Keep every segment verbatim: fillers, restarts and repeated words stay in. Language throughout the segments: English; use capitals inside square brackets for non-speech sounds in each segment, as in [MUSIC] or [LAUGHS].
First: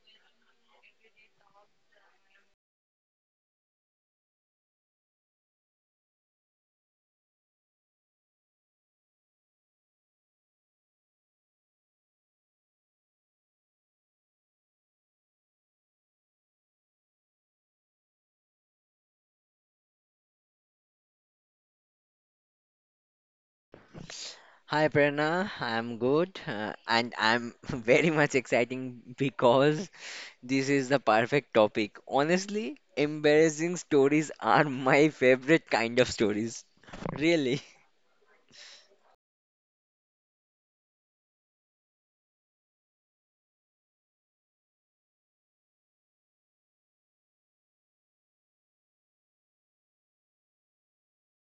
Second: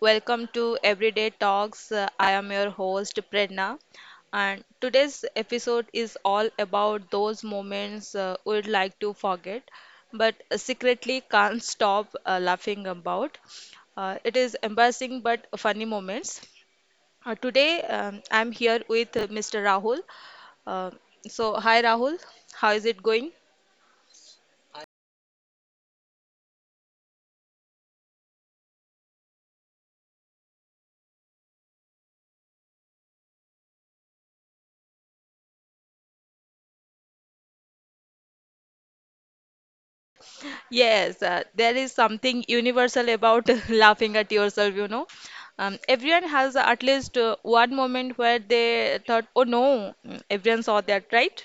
Welcome to Everyday Talks. Uh, I am your host, Prerna. And today's episode is all about those moments uh, we'd like to forget, but secretly can't stop uh, laughing about. Uh, it is embarrassing but funny moments. Uh, today, um, I'm here with uh, Mister Rahul. Uh, so, hi, Rahul. How is it going? Hi Prerna, I'm good uh, and I'm [LAUGHS] very much exciting because this is the perfect topic. Honestly, embarrassing stories are [LAUGHS] my favorite kind of stories. Really, Yes, uh, there is something universal about [LAUGHS] laughing at yourself, you know. Um, everyone has at least uh, one moment where they thought, oh no, Mm, everyone saw that, right?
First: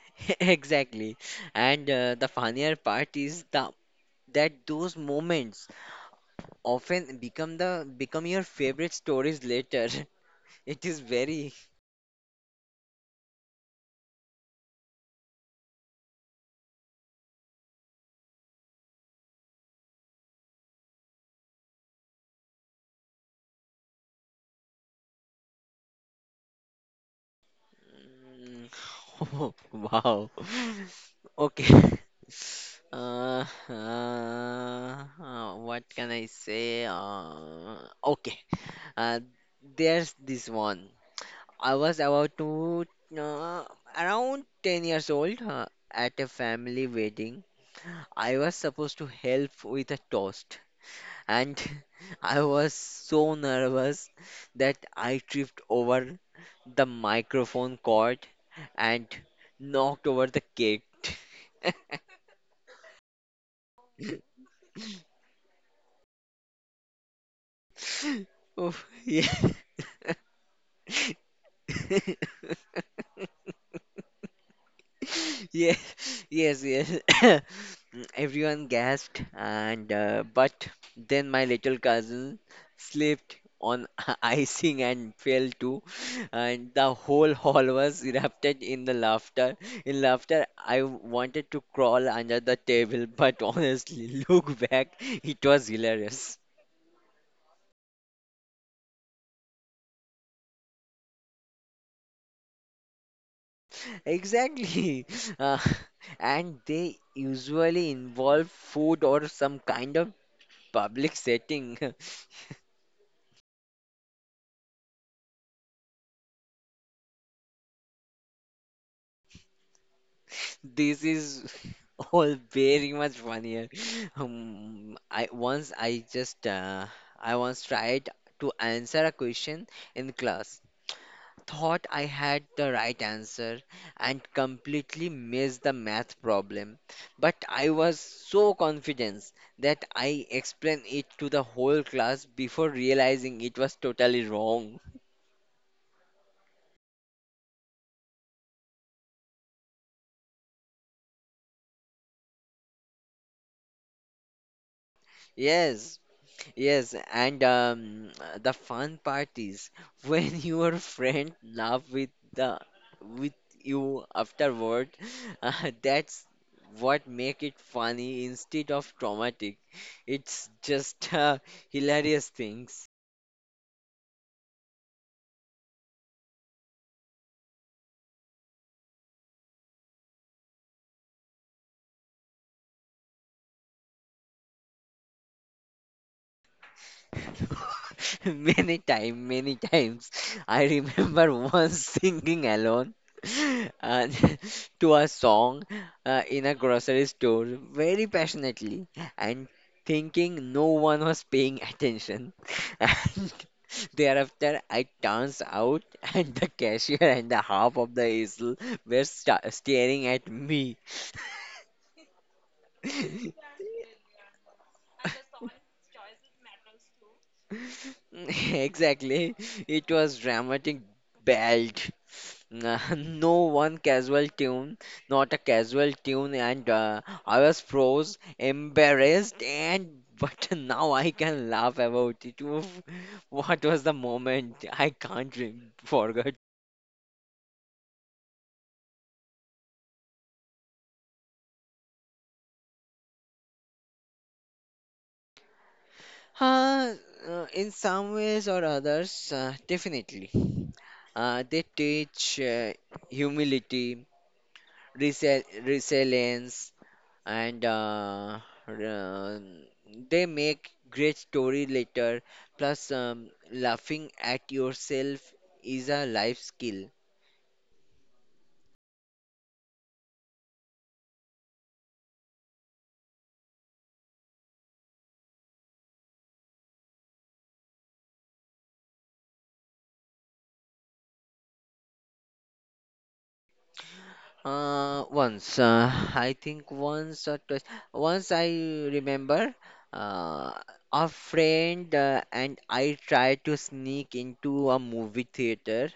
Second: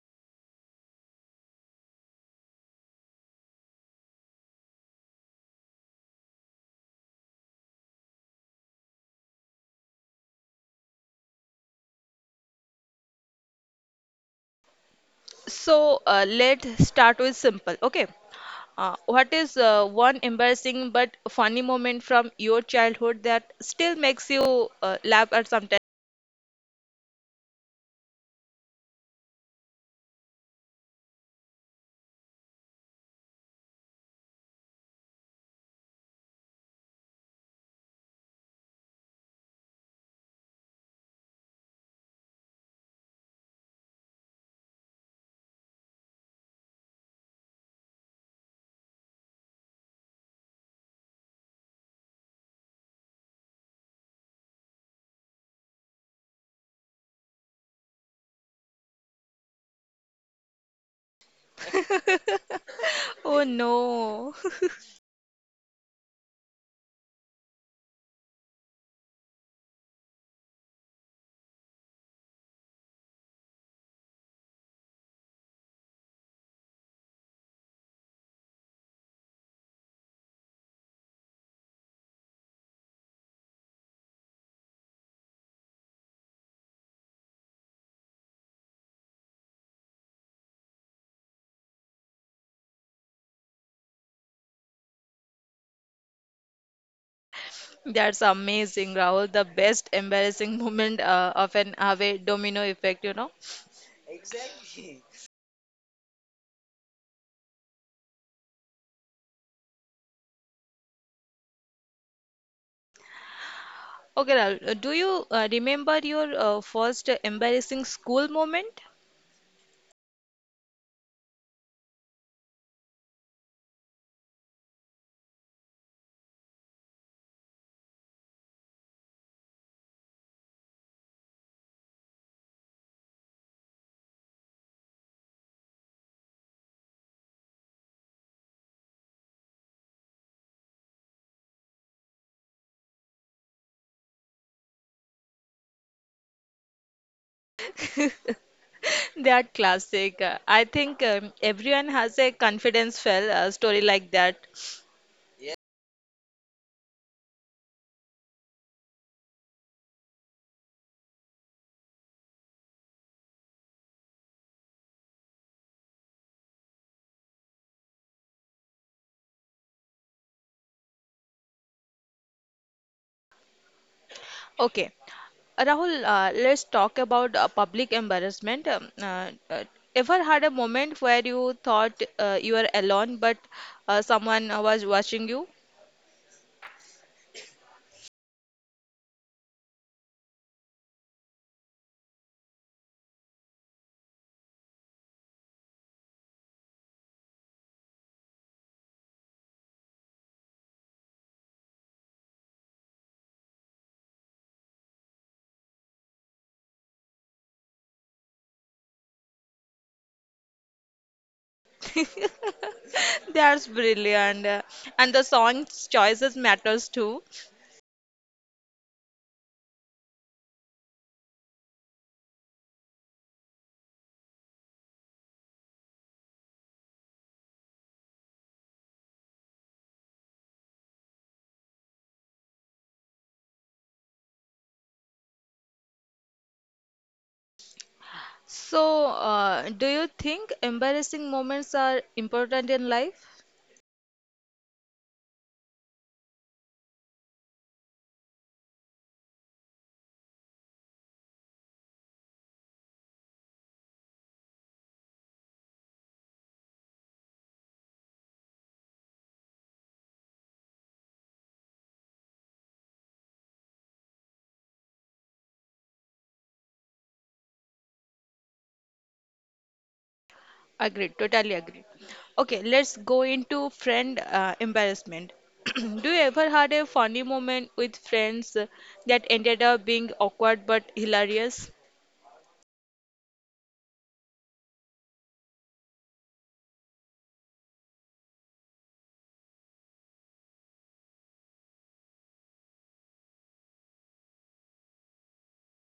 [LAUGHS] exactly. And uh, the funnier part is the that those moments often become the become your favorite stories later. [LAUGHS] It is very So uh, let's start with simple, okay? Uh, what is uh, one embarrassing but funny moment from your childhood that still makes you uh, laugh at sometimes? Mm, [LAUGHS] wow. [LAUGHS] Okay. [LAUGHS] Uh, uh, uh, what can I say? Uh, okay. Uh, there's this one. I was about to uh, around ten years old uh, at a family wedding. I was supposed to help with a toast and [LAUGHS] I was so nervous that I tripped over the microphone cord and knocked over the cake. [LAUGHS] Oh [LAUGHS] no. Oh, yeah. [LAUGHS] [LAUGHS] Yeah, yes, yes. [COUGHS] Everyone gasped, and uh, but then my little cousin slipped on [LAUGHS] icing and fell too, and the whole hall was erupted in the laughter. In laughter, I wanted to crawl under the table, but honestly, [LAUGHS] look back, it was hilarious. That's amazing, Rahul. The best embarrassing [LAUGHS] moment uh, of an away domino effect, you know. Exactly. [LAUGHS] Uh, and they usually involve food or some kind of public setting. [LAUGHS] Okay, Rahul, uh, do you uh, remember your uh, first embarrassing school moment? This is [LAUGHS] all very much funnier. Um, I once I just uh, I once tried to answer a question in class, thought I had the right answer, and completely missed the math problem. But I was so confident that I explained it to the whole class before realizing it was totally wrong. That classic. Uh, I think um, everyone has a confidence fail uh, story like that. Yes, yes, and um, the fun part is when [LAUGHS] your friend laugh with the with you afterward, [LAUGHS] uh, that's what make it funny instead of traumatic. It's just uh, hilarious things. Okay. Rahul, uh, let's talk about uh, public embarrassment. Um, uh, uh, ever had a moment where you thought uh, you were alone, but uh, someone uh, was watching you? [LAUGHS] Many time, many times. I remember [LAUGHS] once singing alone uh, [LAUGHS] to a song uh, in a grocery store very passionately and thinking no one was paying attention. [LAUGHS] And thereafter, I turns out [LAUGHS] and the cashier and the half of the aisle were sta staring at me. [LAUGHS] [LAUGHS] That's brilliant. And the song's choices matters too. [LAUGHS] Exactly. It was dramatic belt. Nah, [LAUGHS] no one casual tune, not a casual tune, and uh, I was froze, embarrassed, and but [LAUGHS] now I can laugh about it. Oof, what was the moment? I can't re- forget. So, uh, do you think embarrassing moments are important in life? Uh, uh, in some ways or others, uh, definitely. Uh, they teach uh, humility, resili- resilience, and uh, um, they make great story later plus um, laughing at yourself is a life skill. Agreed, totally agreed. Okay, let's go into friend uh, embarrassment. [CLEARS THROAT] Do you ever had a funny moment with friends uh, that ended up being awkward but hilarious? Uh, once uh, I think once or twice, once I remember uh, a friend uh, and I tried to sneak into a movie theater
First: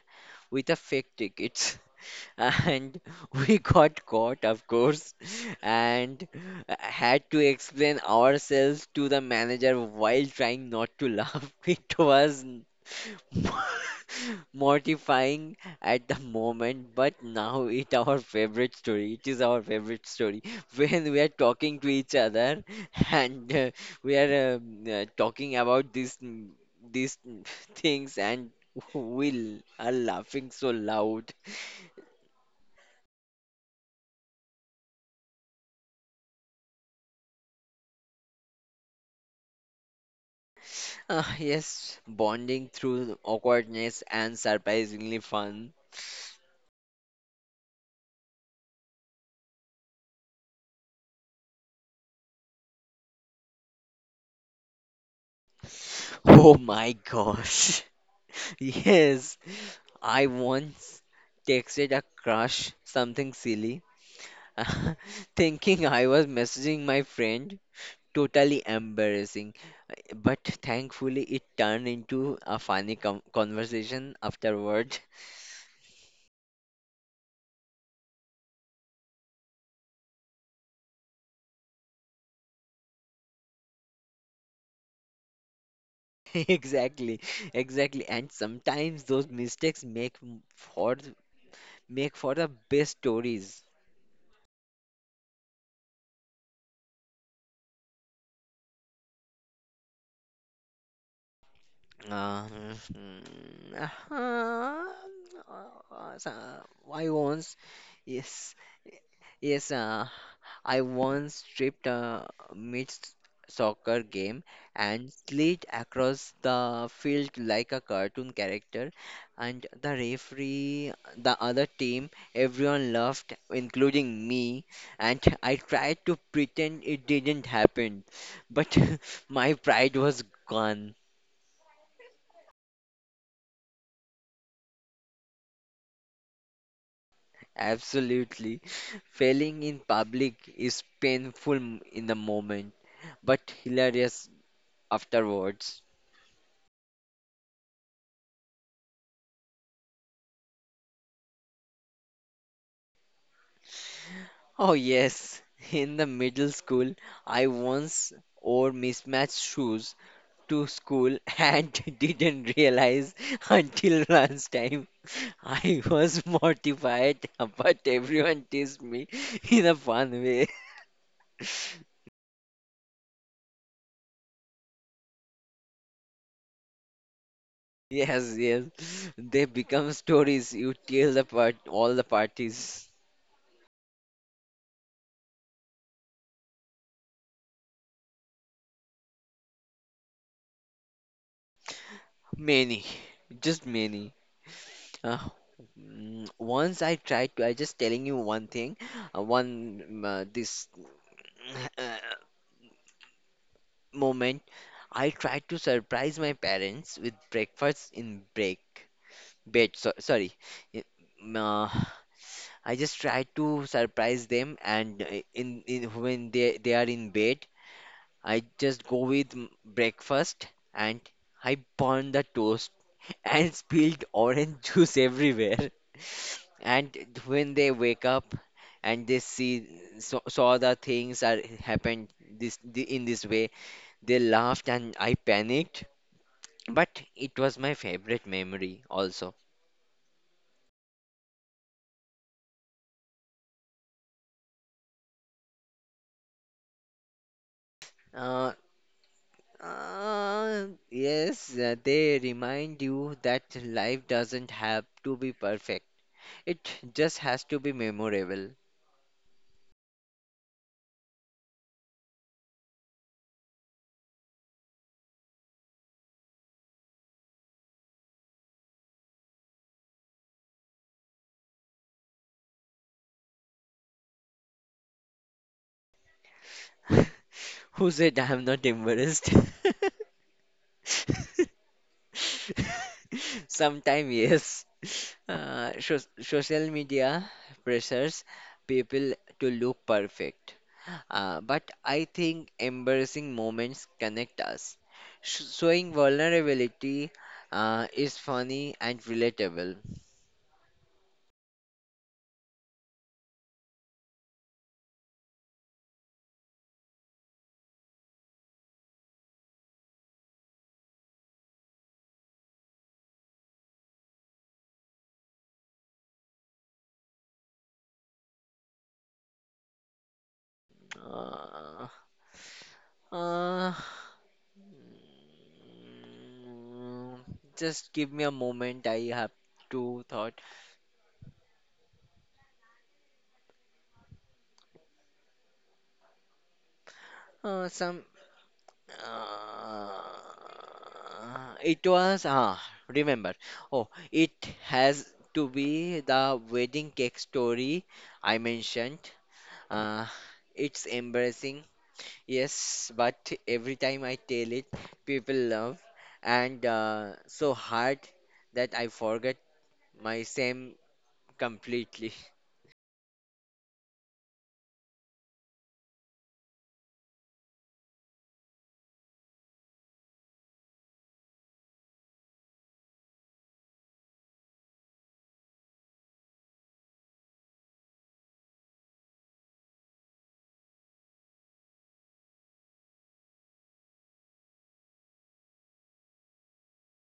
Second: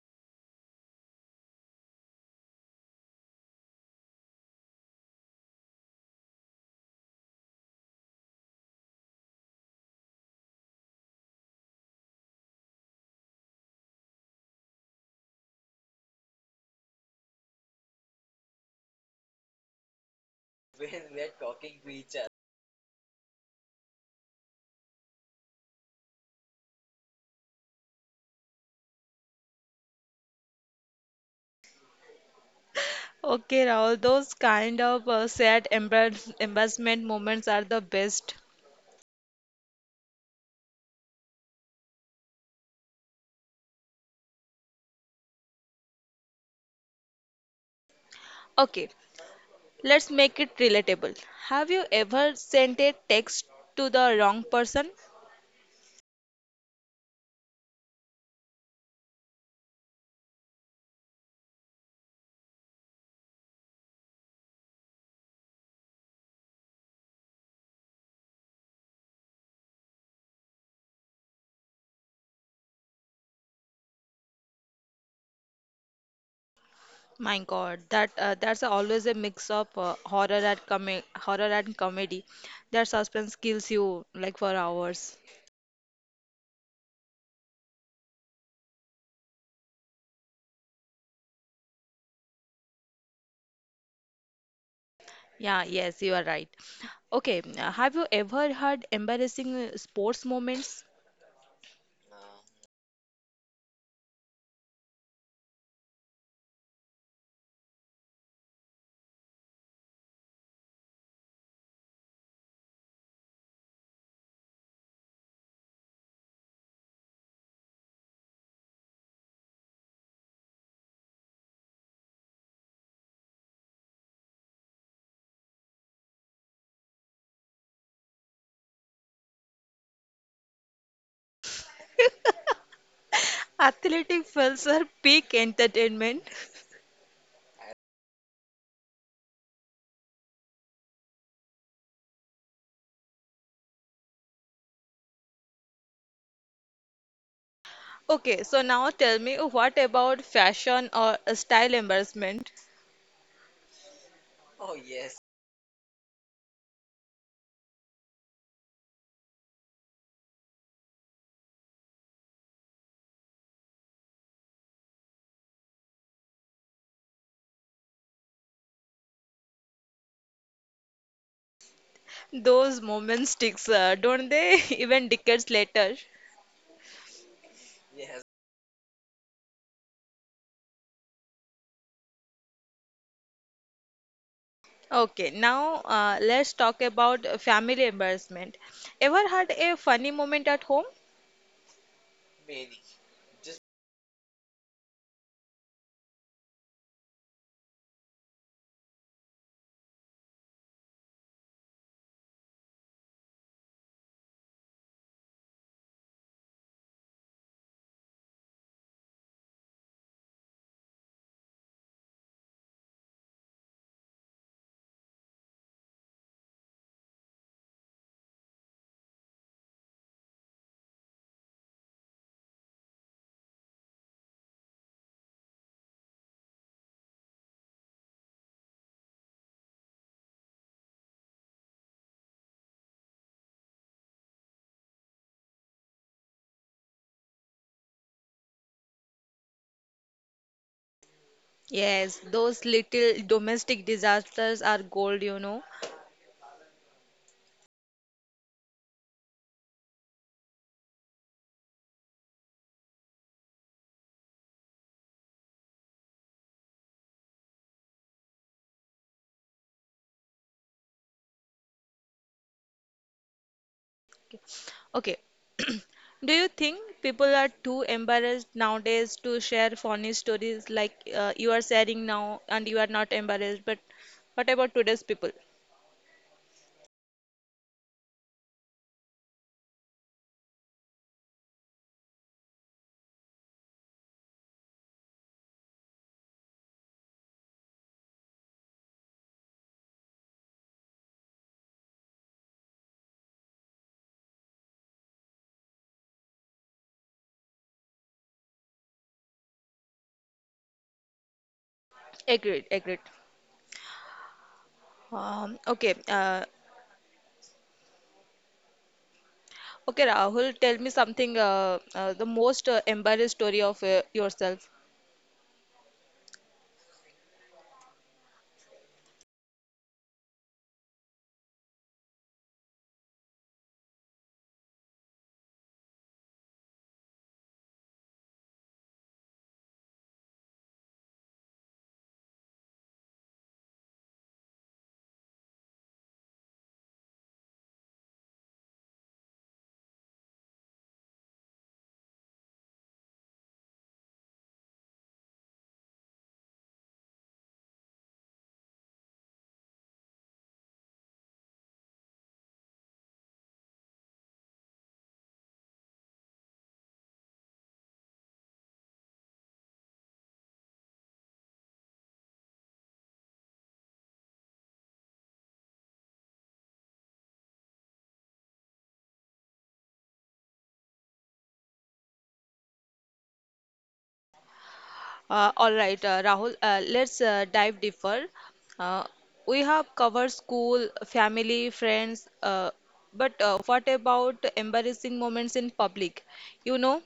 with a fake ticket and [LAUGHS] we got caught, of course, and had to explain ourselves to the manager while trying not to laugh. [LAUGHS] It was [LAUGHS] mortifying at the moment, but now it our favorite story. It is our favorite story [LAUGHS] when we are talking to each other and uh, we are um, uh, talking about these these [LAUGHS] things and we l- are laughing so loud. Okay, Rahul, those kind of uh, sad embarrass embarrassment moments are the best. Uh, yes, bonding through awkwardness and surprisingly fun. [LAUGHS] Okay, let's make it relatable. Have you ever sent a text to the wrong person? Oh my gosh. [LAUGHS] Yes, I once texted a crush something silly, [LAUGHS] thinking I was messaging my friend. Totally embarrassing. But thankfully, it turned into a funny com- conversation afterward. [LAUGHS] My God, that uh, that's always a mix of uh, horror and com- horror and comedy. That suspense kills you like for hours. Exactly, exactly. And sometimes those mistakes make m- for make for the best stories. Yeah, yes, you are right. Okay, uh, have you ever had embarrassing uh, sports moments? Uh, mm, uh, uh, so, I once, yes, yes, uh, I once stripped uh, mid soccer game and slid across the field like a cartoon character, and the referee, the other team, everyone laughed, including me, and I tried to pretend it didn't happen, but [LAUGHS] my pride was gone. Athletic fails are peak entertainment. Absolutely. Failing in public is painful m- in the moment, but hilarious afterwards. Okay, so now tell me what about fashion or uh, style embarrassment? Oh, yes. [LAUGHS] In the middle school, I once wore mismatched shoes to school and [LAUGHS] didn't realize until lunchtime. [LAUGHS] I was mortified, [LAUGHS] but everyone teased me [LAUGHS] in a fun way. [LAUGHS] Those moments sticks, uh, don't they? [LAUGHS] Even decades later. Yes, yes. They become stories you tell the part all the parties. Okay, now uh, let's talk about uh, family embarrassment. Ever had a funny moment at home? Many. Just many. Uh, mm, Once I tried to, I just telling you one thing, uh, one mm, uh, this [CLEARS THROAT] uh, moment. I tried to surprise my parents with breakfast in break bed. So, sorry. I- mm, uh, I just tried to surprise them, and uh, in in when they they are in bed, I just go with m- breakfast and I burn the toast [LAUGHS] and spilled orange juice everywhere. [LAUGHS] And when they wake up and they see saw, saw the things are happened this the, in this way, they laughed and I panicked. But it was my favorite memory also. Yes, those little domestic disasters are gold, you know. Uh, uh, yes, uh, they remind you that life doesn't have to be perfect. It just has to be memorable. Okay. [CLEARS THROAT] Do you think people are too embarrassed nowadays to share funny stories like uh, you are sharing now and you are not embarrassed? But what about today's people? [LAUGHS] Who said I'm not embarrassed? [LAUGHS] Sometime, yes. Uh, so social media pressures people to look perfect. Uh, but I think embarrassing moments connect us. Sh Showing vulnerability uh, is funny and relatable. Agreed, agreed. Um, okay, uh, Okay, Rahul, tell me something, uh, uh, the most uh, embarrassed story of uh, yourself. Uh, uh, mm, just give me a moment. I have to thought. Uh, some uh, it was ah remember oh it has to be the wedding cake story I mentioned, uh, it's embarrassing yes but every time I tell it people love and uh, so hard that I forget my same completely. [LAUGHS] Uh, all right, uh, Rahul, uh, let's uh, dive deeper. Uh, we have covered school, family, friends, uh, but uh, what about embarrassing moments in public? You know,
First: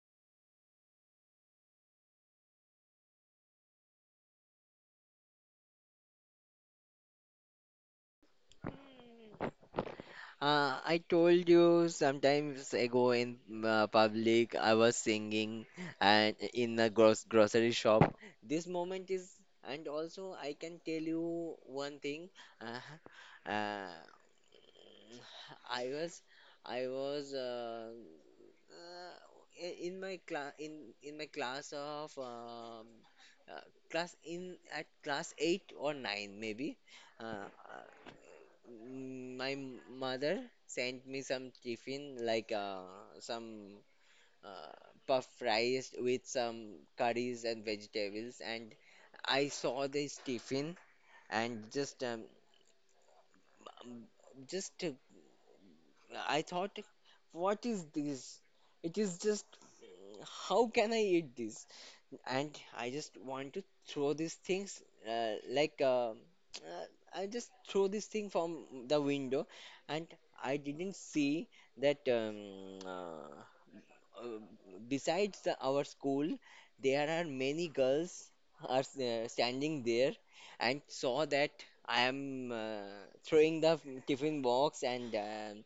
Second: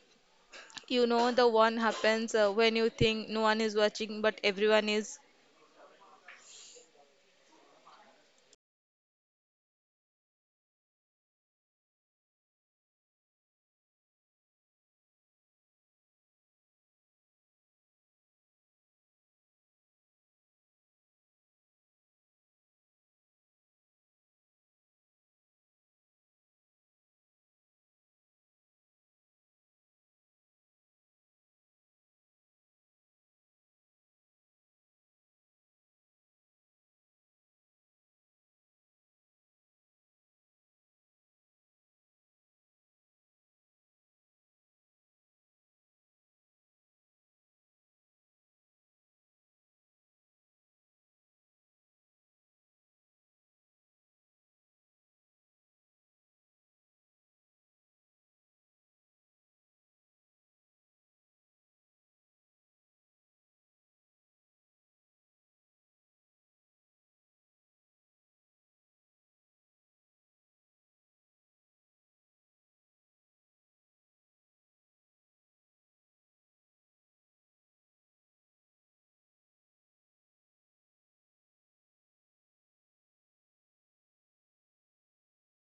you know the one happens uh, when you think no one is watching, but everyone is. Uh, I told you sometimes ago in uh, public, I was singing and in a gross grocery shop. This moment is, and also I can tell you one thing. Uh, uh, I was, I was uh, uh, i- in my class in in my class of um, uh, class in at class eight or nine maybe. Uh, Mm, My m- mother sent me some tiffin like uh, some uh, puff fries with some curries and vegetables, and I saw this tiffin and just um, um, just uh, I thought, what is this? It is just how can I eat this? And I just want to throw these things uh, like uh, uh, I just throw this thing from the window and I didn't see that um, uh, uh, besides the, our school, there are many girls are s- uh, standing there and saw that I am uh, throwing the tiffin box and um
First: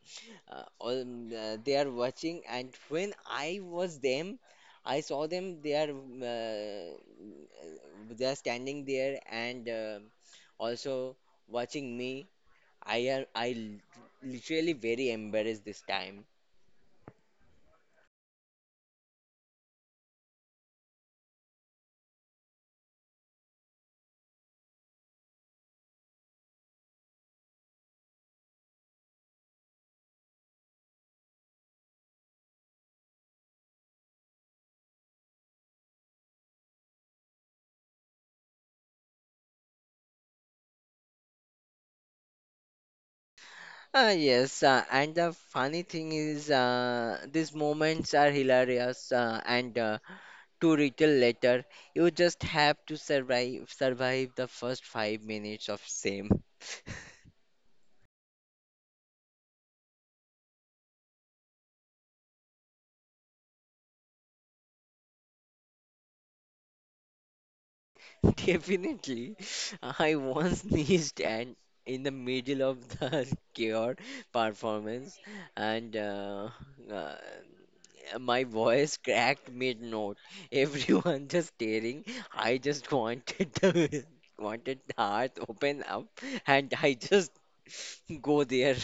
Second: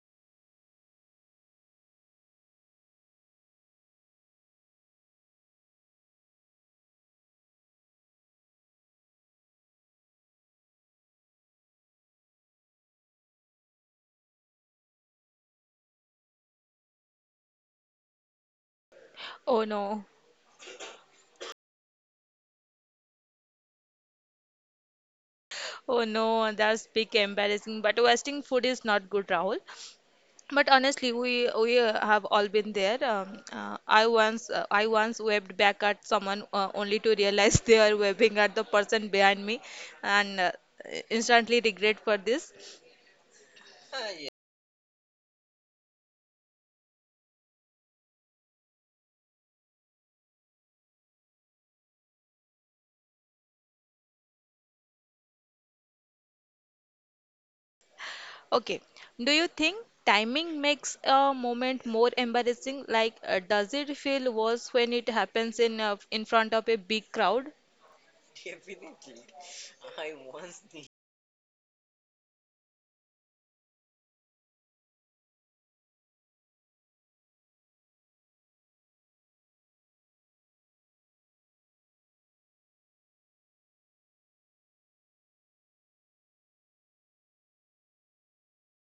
uh, all, uh, they are watching. And when I was them, I saw them. They are uh, they are standing there and uh, also watching me. I am I l- literally very embarrassed this time. Oh no, oh no, that's big embarrassing. But wasting food is not good, Rahul. But honestly, we we uh, have all been there. Um, uh, I once uh, I once webbed back at someone uh, only to realize they are webbing at the person behind me, and uh, instantly regret for this. Uh, yes, uh, and the funny thing is, uh, these moments are hilarious, uh, and uh, too little later, you just have to survive survive the first five minutes of same. [LAUGHS] Okay, do you think timing makes a moment more embarrassing? Like, uh, does it feel worse when it happens in uh, in front of a big crowd? [LAUGHS] Definitely. I once [LAUGHS] sneezed and in the middle of the [LAUGHS] chaos performance and uh, uh, my voice cracked mid-note. [LAUGHS] Everyone just staring. I just wanted the [LAUGHS] wanted the heart open up and I just [LAUGHS] go there.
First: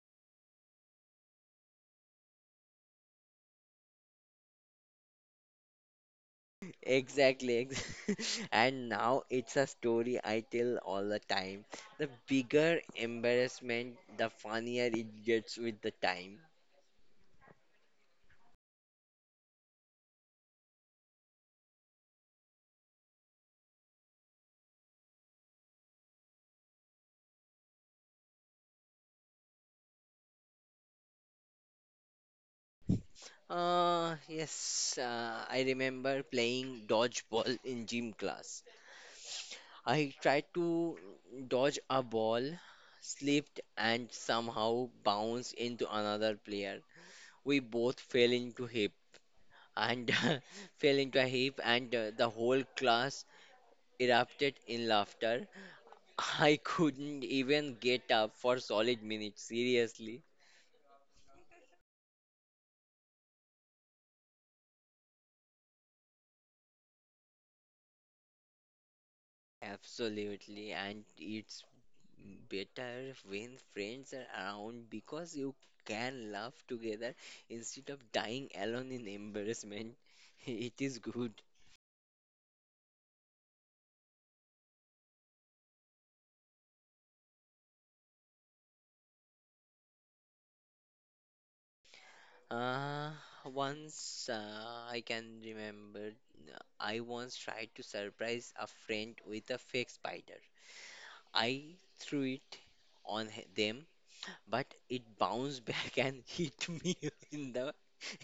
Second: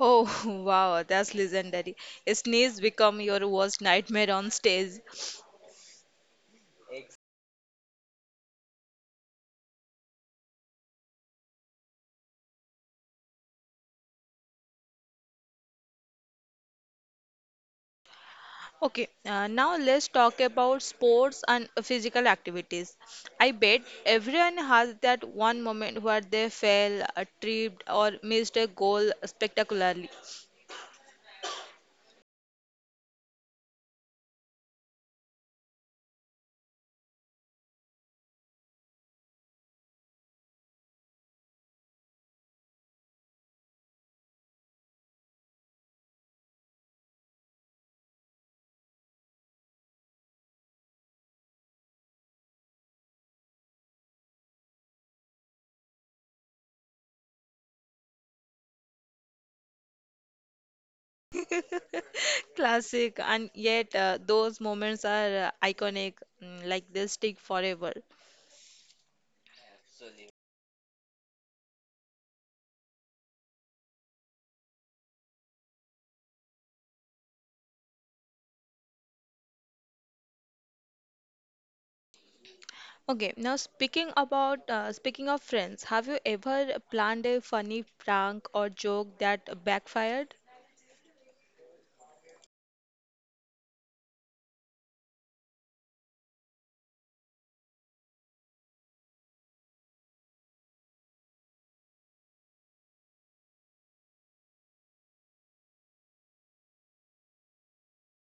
Oh [LAUGHS] wow, that's legendary. A sneeze become your worst nightmare on stage. Exactly. ex- [LAUGHS] And now it's a story I tell all the time. The bigger embarrassment, the funnier it gets with the time. Okay, uh, now let's talk about sports and physical activities. I bet everyone has that one moment where they fell, uh, tripped, or missed a goal spectacularly. Uh, yes, uh, I remember playing dodgeball in gym class. I tried to dodge a ball, slipped, and somehow bounced into another player. We both fell into heap and [LAUGHS] fell into a heap, and uh, the whole class erupted in laughter. I couldn't even get up for solid minutes, seriously. [LAUGHS] Classic, and yet uh, those moments are uh, iconic, mm, like they stick forever. Absolutely, and it's better when friends are around because you can laugh together instead of dying alone in embarrassment. [LAUGHS] It is good. Okay, now speaking about uh, speaking of friends, have you ever planned a funny prank or joke that backfired? Uh, Once uh, I can remember, uh, I once tried to surprise a friend with a fake spider. I threw it on h- them but it bounced back and [LAUGHS] hit me in the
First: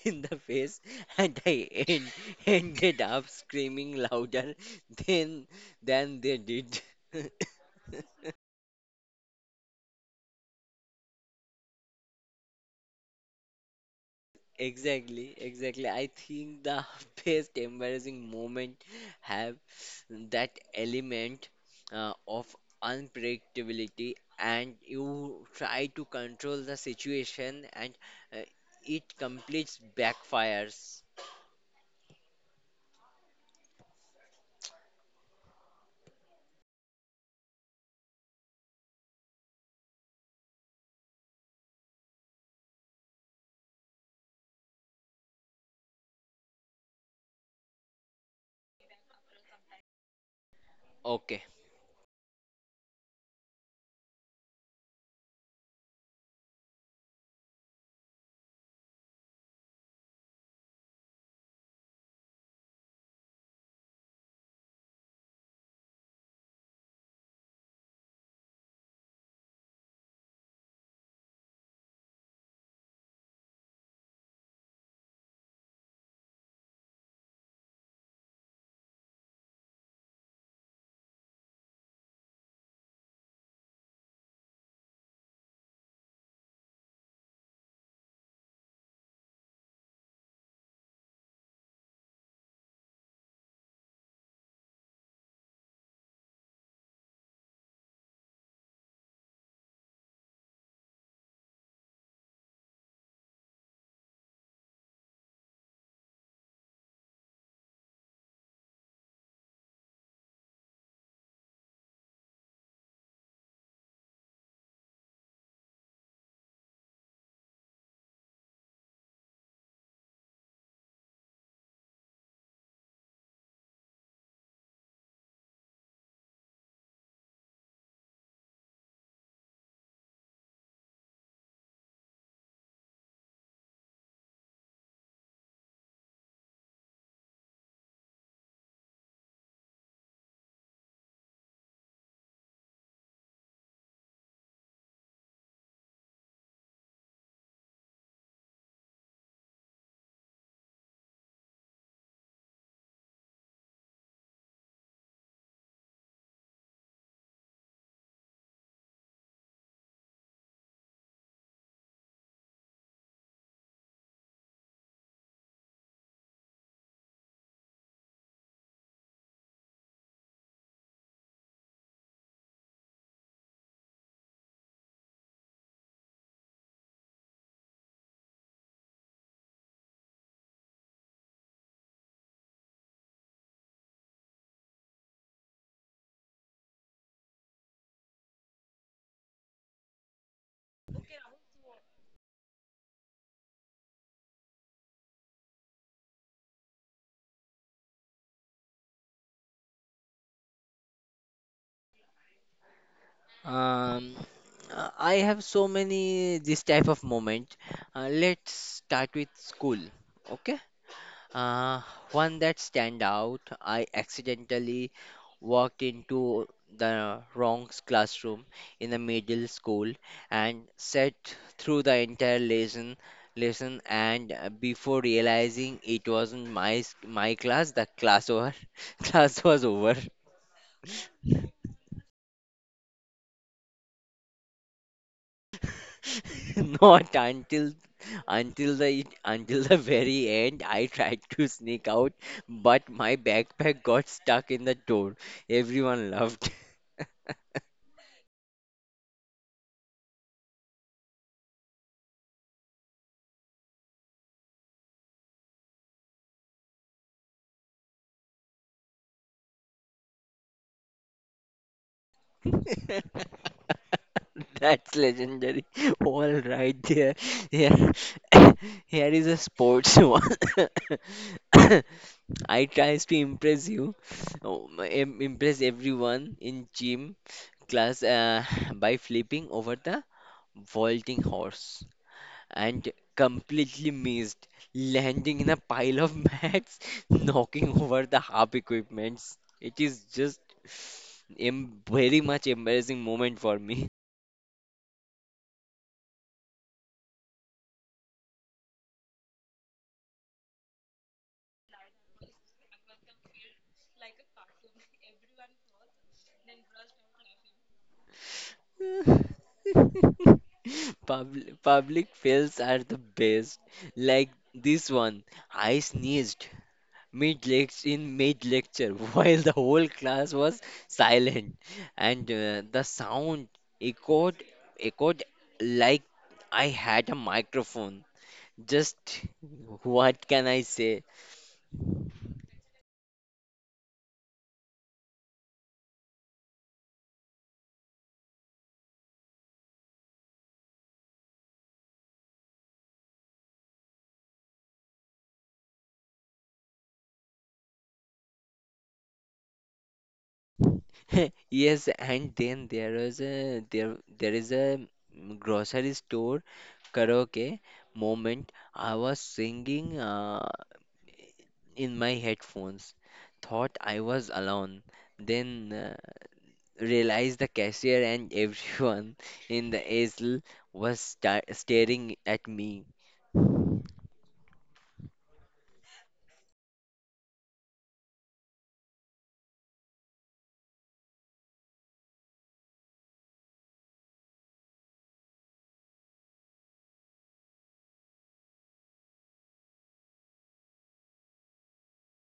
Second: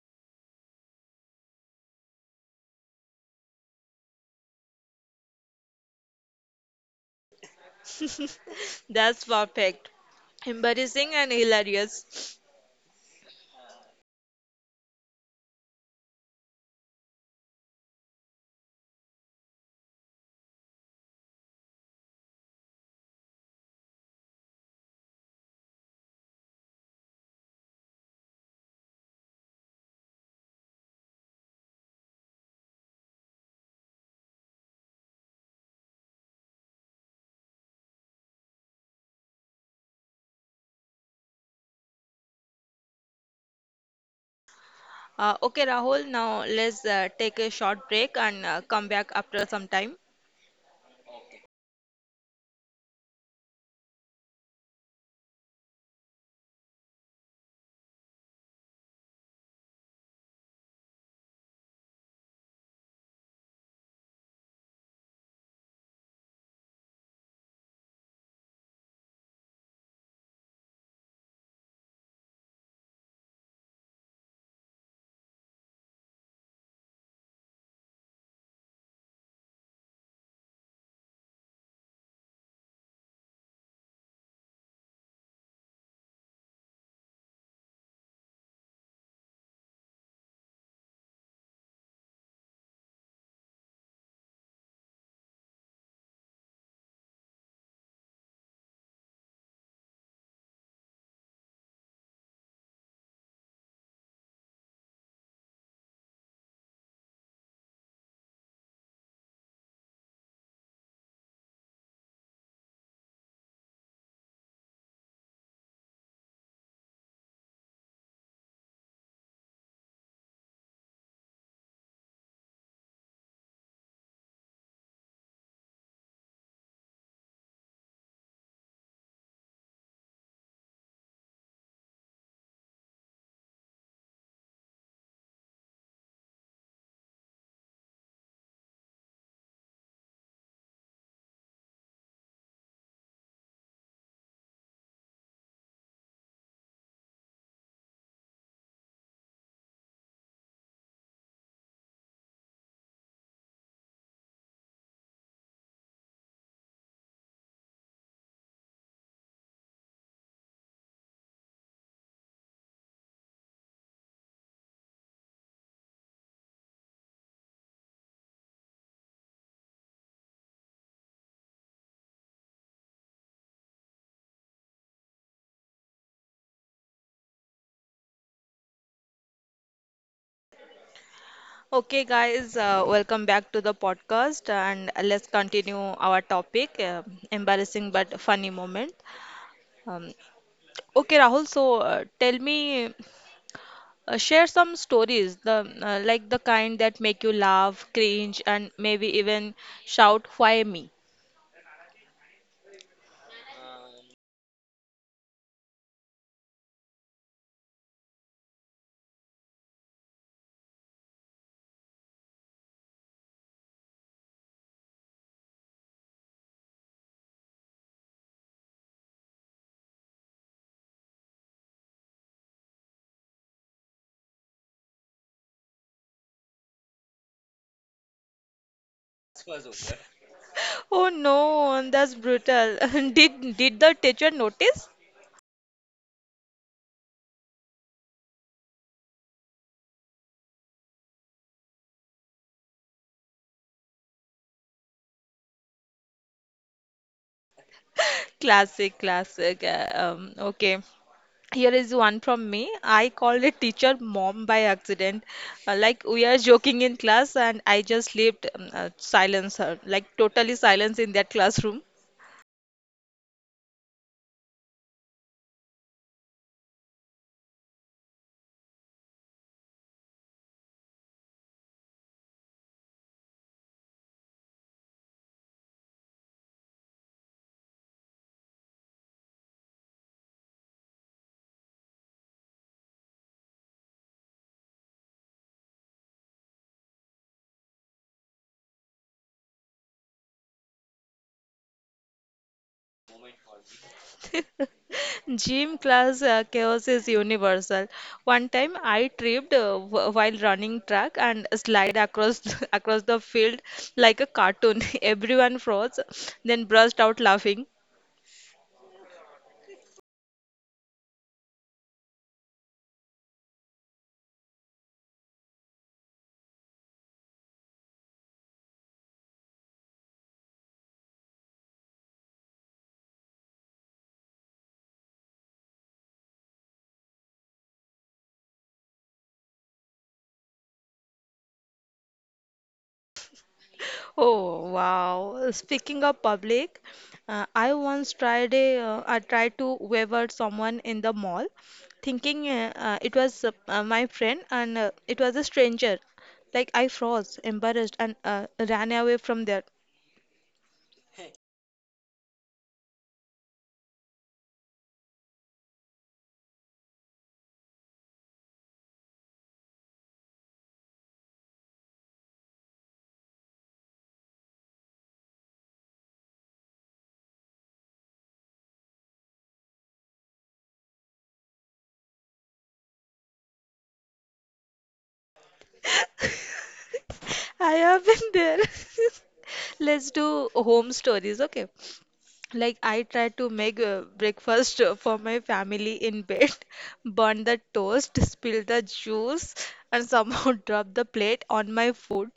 in the face and I en- ended up screaming louder than than they did. [LAUGHS] [LAUGHS] That's perfect. Embarrassing and hilarious. Exactly, exactly. I think the [LAUGHS] best embarrassing moment have that element uh, of unpredictability, and you try to control the situation, and uh, it completes backfires. Uh, okay, Rahul, now let's uh, take a short break and uh, come back after some time. Okay, Okay, guys, uh, welcome back to the podcast and let's continue our topic uh, embarrassing but funny moment. Um, okay, Rahul, so uh, tell me, uh, share some stories, the uh, like the kind that make you laugh, cringe, and maybe even shout, why me? Um, uh, I have so many this type of moment. Uh, let's start with school. Okay. Uh, One that stand out. I accidentally walked into the wrong classroom in the middle school and sat through the entire lesson lesson and uh, before realizing it wasn't my s- my class the class over [LAUGHS] class was over. Oh no, that's brutal. [LAUGHS] Did did the teacher notice? [LAUGHS] Not until until the until the very end. I tried to sneak out, but my backpack got stuck in the door. Everyone laughed. Classic, classic. Uh, Um, okay. Here is one from me. I called a teacher mom by accident. Uh, like we are joking in class, and I just left um, uh, silence her, like totally silence in that classroom. [LAUGHS] That's legendary. All right there. Here, [COUGHS] here is a sports [LAUGHS] one. [COUGHS] I tries to impress you, oh, my- im- impress everyone in gym class uh, [LAUGHS] by flipping over the vaulting horse and completely missed, landing in a pile of mats, [LAUGHS] knocking over the harp equipments. It is just em- very much embarrassing moment for me. [LAUGHS] Gym class uh, chaos is universal. One time I tripped uh, wh- while running track and slide across [LAUGHS] across the field like a cartoon. [LAUGHS] Everyone froze, then burst out laughing. [LAUGHS] Public, public fails are the best. Like this one, I sneezed mid lect in mid lecture [LAUGHS] while the whole class was silent and uh, the sound echoed echoed like I had a microphone, just what can I say? Oh wow! Speaking of public, uh, I once tried a uh, I tried to wave at someone in the mall, thinking uh, uh, it was uh, uh, my friend and uh, it was a stranger. Like I froze, embarrassed, and uh, ran away from there. [LAUGHS] Yes and then there is a there there is a grocery store karaoke moment. I was singing uh, in my headphones, thought I was alone, then uh, realized the cashier and everyone in the aisle was sta staring at me. [LAUGHS] I have been there. [LAUGHS] Let's do home stories, okay? Like I tried to make uh, breakfast uh, for my family in bed, [LAUGHS] burn the toast, spill the juice, and somehow [LAUGHS] drop the plate on my food.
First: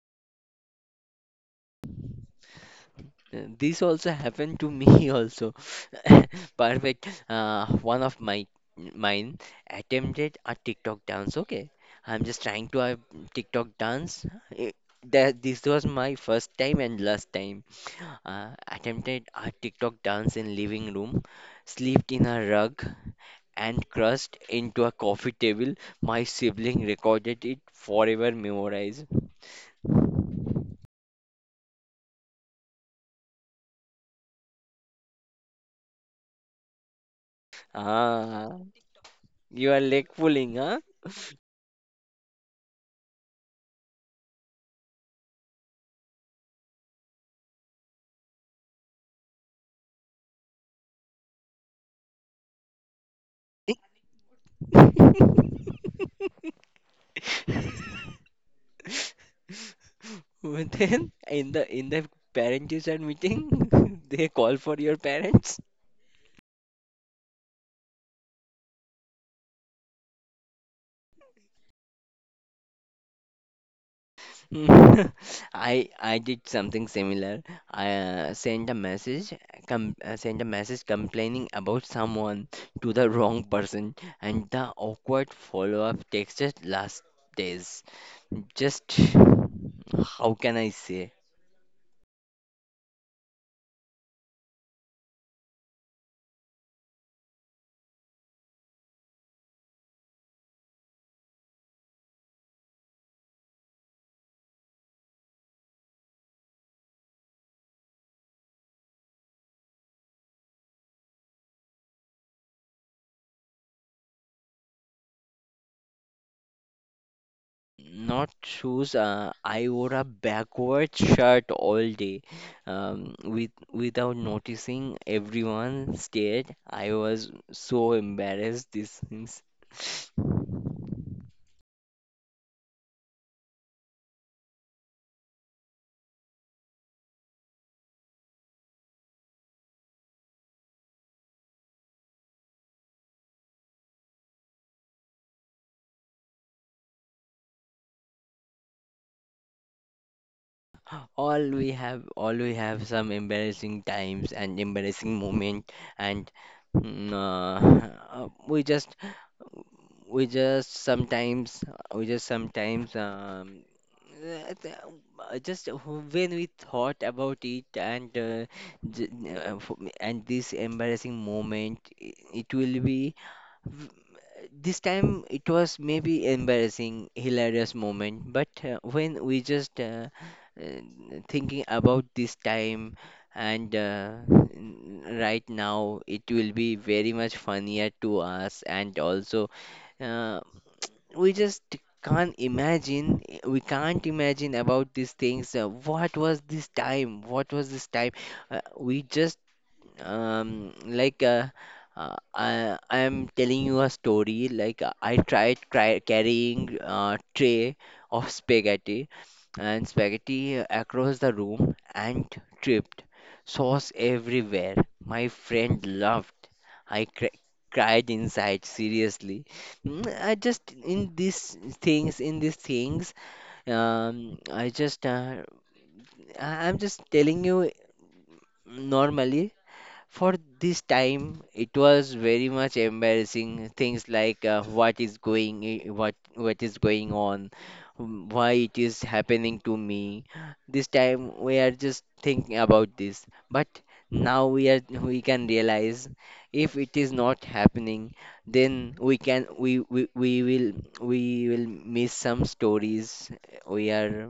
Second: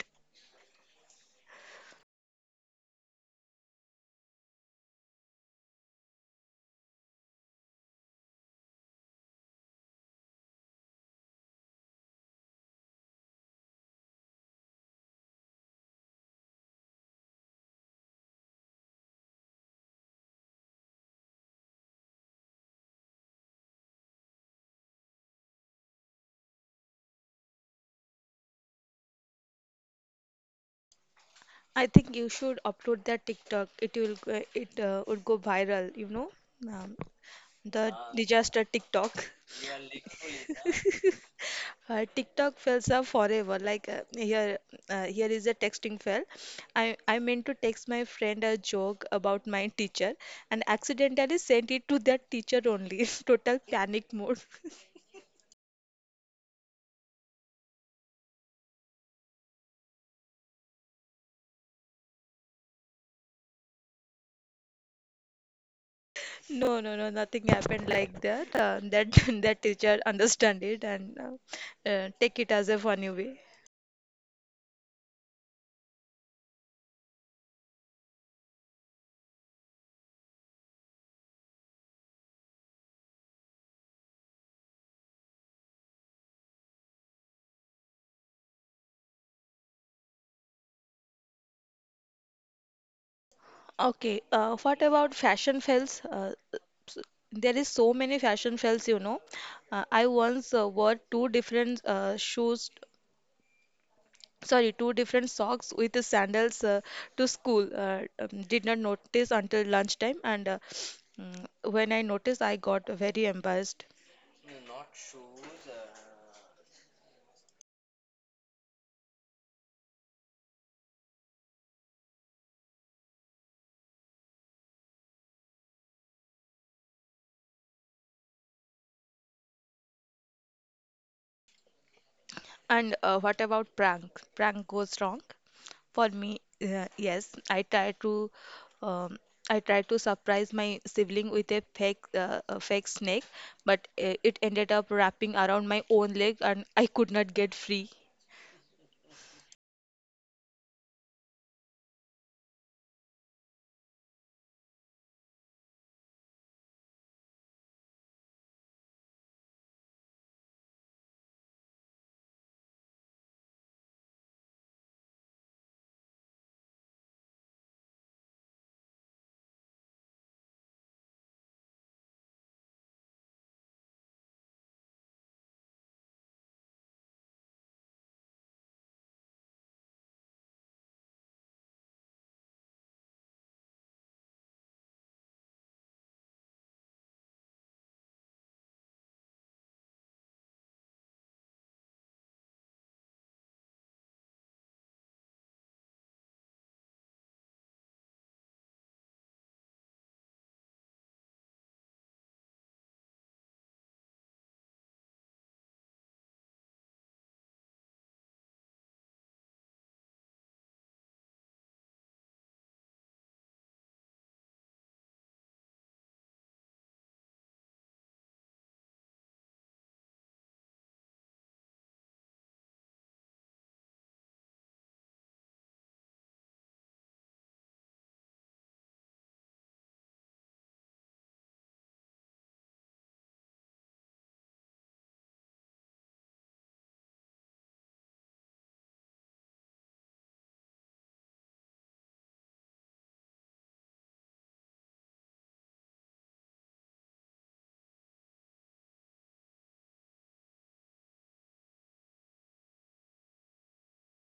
Uh, This also happened to me [LAUGHS] also. [LAUGHS] Perfect. Uh, one of my Mine attempted a TikTok dance. Okay, I'm just trying to a TikTok dance. It, that this was my first time and last time. Uh, attempted a TikTok dance in living room. Slept in a rug and crushed into a coffee table. My sibling recorded it forever memorized. I think you should upload that TikTok. It will go- it uh, would go viral, you know, um, the Ah, disaster TikTok. you are leg pulling, huh? [LAUGHS] Uh, TikTok fails are forever. Like uh, here, uh, here is a texting fail. I I meant to text my friend a joke about my teacher and accidentally sent it to that teacher only. [LAUGHS] Total panic mode. [LAUGHS] [LAUGHS] But then in the in the parent teacher meeting, [LAUGHS] they call for your parents. No, no, no, nothing happened like that. Uh, that [LAUGHS] that teacher understand it and uh, uh, take it as a funny way. Mm. [LAUGHS] I I did something similar. I uh, sent a message, com uh, sent a message complaining about someone to the wrong person, and the awkward follow-up text just last days. Just how can I say? Okay, uh, what about fashion fails? Uh, there is so many fashion fails, you know. Uh, I once uh, wore two different uh, shoes sorry, two different socks with the sandals uh, to school. Uh, um, did not notice until lunchtime, and uh, mm, when I noticed, I got very embarrassed. Not shoes. Uh, I wore a backward shirt all day. Um, with without noticing, everyone stared. I was so embarrassed. This things. And uh, what about prank? Prank goes wrong. For me, uh, yes, I try to um, I tried to surprise my sibling with a fake uh, a fake snake, but uh, it ended up wrapping around my own leg, and I could not get free. All we have all we have some embarrassing times and embarrassing moment and mm, uh, [LAUGHS] we just we just sometimes we just sometimes um uh, th- uh, just when we thought about it and uh, j- uh, f- and this embarrassing moment i- it will be, this time it was maybe embarrassing, hilarious moment, but uh, when we just uh, uh, thinking about this time and uh, n- right now it will be very much funnier to us and also uh, we just can't imagine we can't imagine about these things, uh, what was this time what was this time. Uh, we just um, like uh, uh, I I am telling you a story. Like uh, I tried cry carrying a tray of spaghetti and spaghetti across the room and tripped. Sauce everywhere. My friend laughed. I cr cried inside. Seriously, Mm, I just in these things in these things. Um, I just uh, I- I'm just telling you normally for this time, it was very much embarrassing. Things like uh, what is going, i- what what is going on, mm, why it is happening to me. This time we are just thinking about this. But now we are we can realize if it is not happening, then we can we we, we will we will miss some stories. We are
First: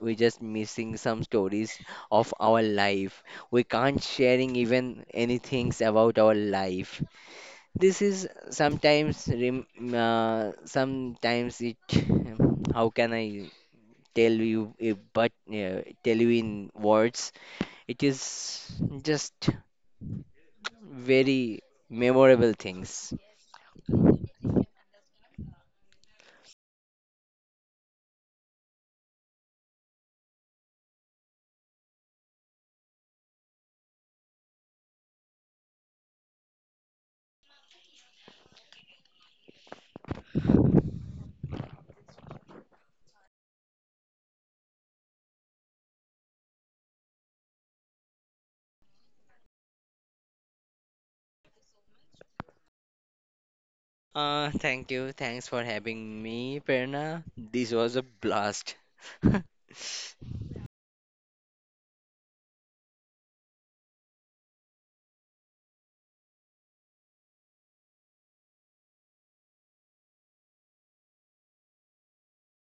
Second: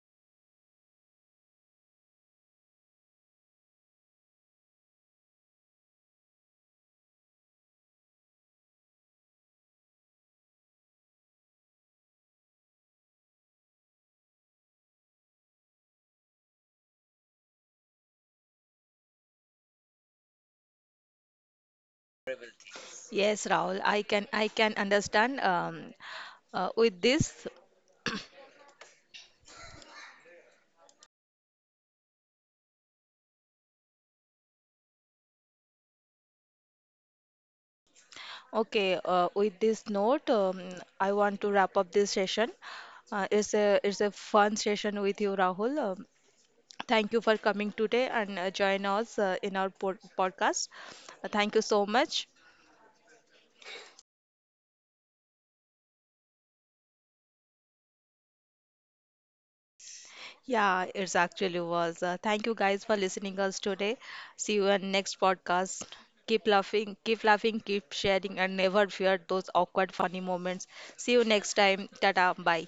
we just missing some stories of our life. We can't sharing even anything about our life. This is sometimes rem- uh, sometimes it [LAUGHS] how can I tell you, uh, but uh, tell you in words, it is just very memorable things. Yes, Rahul, I can I can understand um, uh, with this okay, uh, with this note, um, I want to wrap up this session. Uh, it's a it's a fun session with you, Rahul. Um thank you for coming today and uh, join us uh, in our pod podcast. Uh, thank you so much. Uh thank you, thanks for having me Perna. This was a blast. [LAUGHS] Yeah, it's actually was. Uh, thank you guys for listening us today. See you in next podcast. Keep laughing, keep laughing, keep sharing, and never fear those awkward funny moments. See you next time. Tata, bye.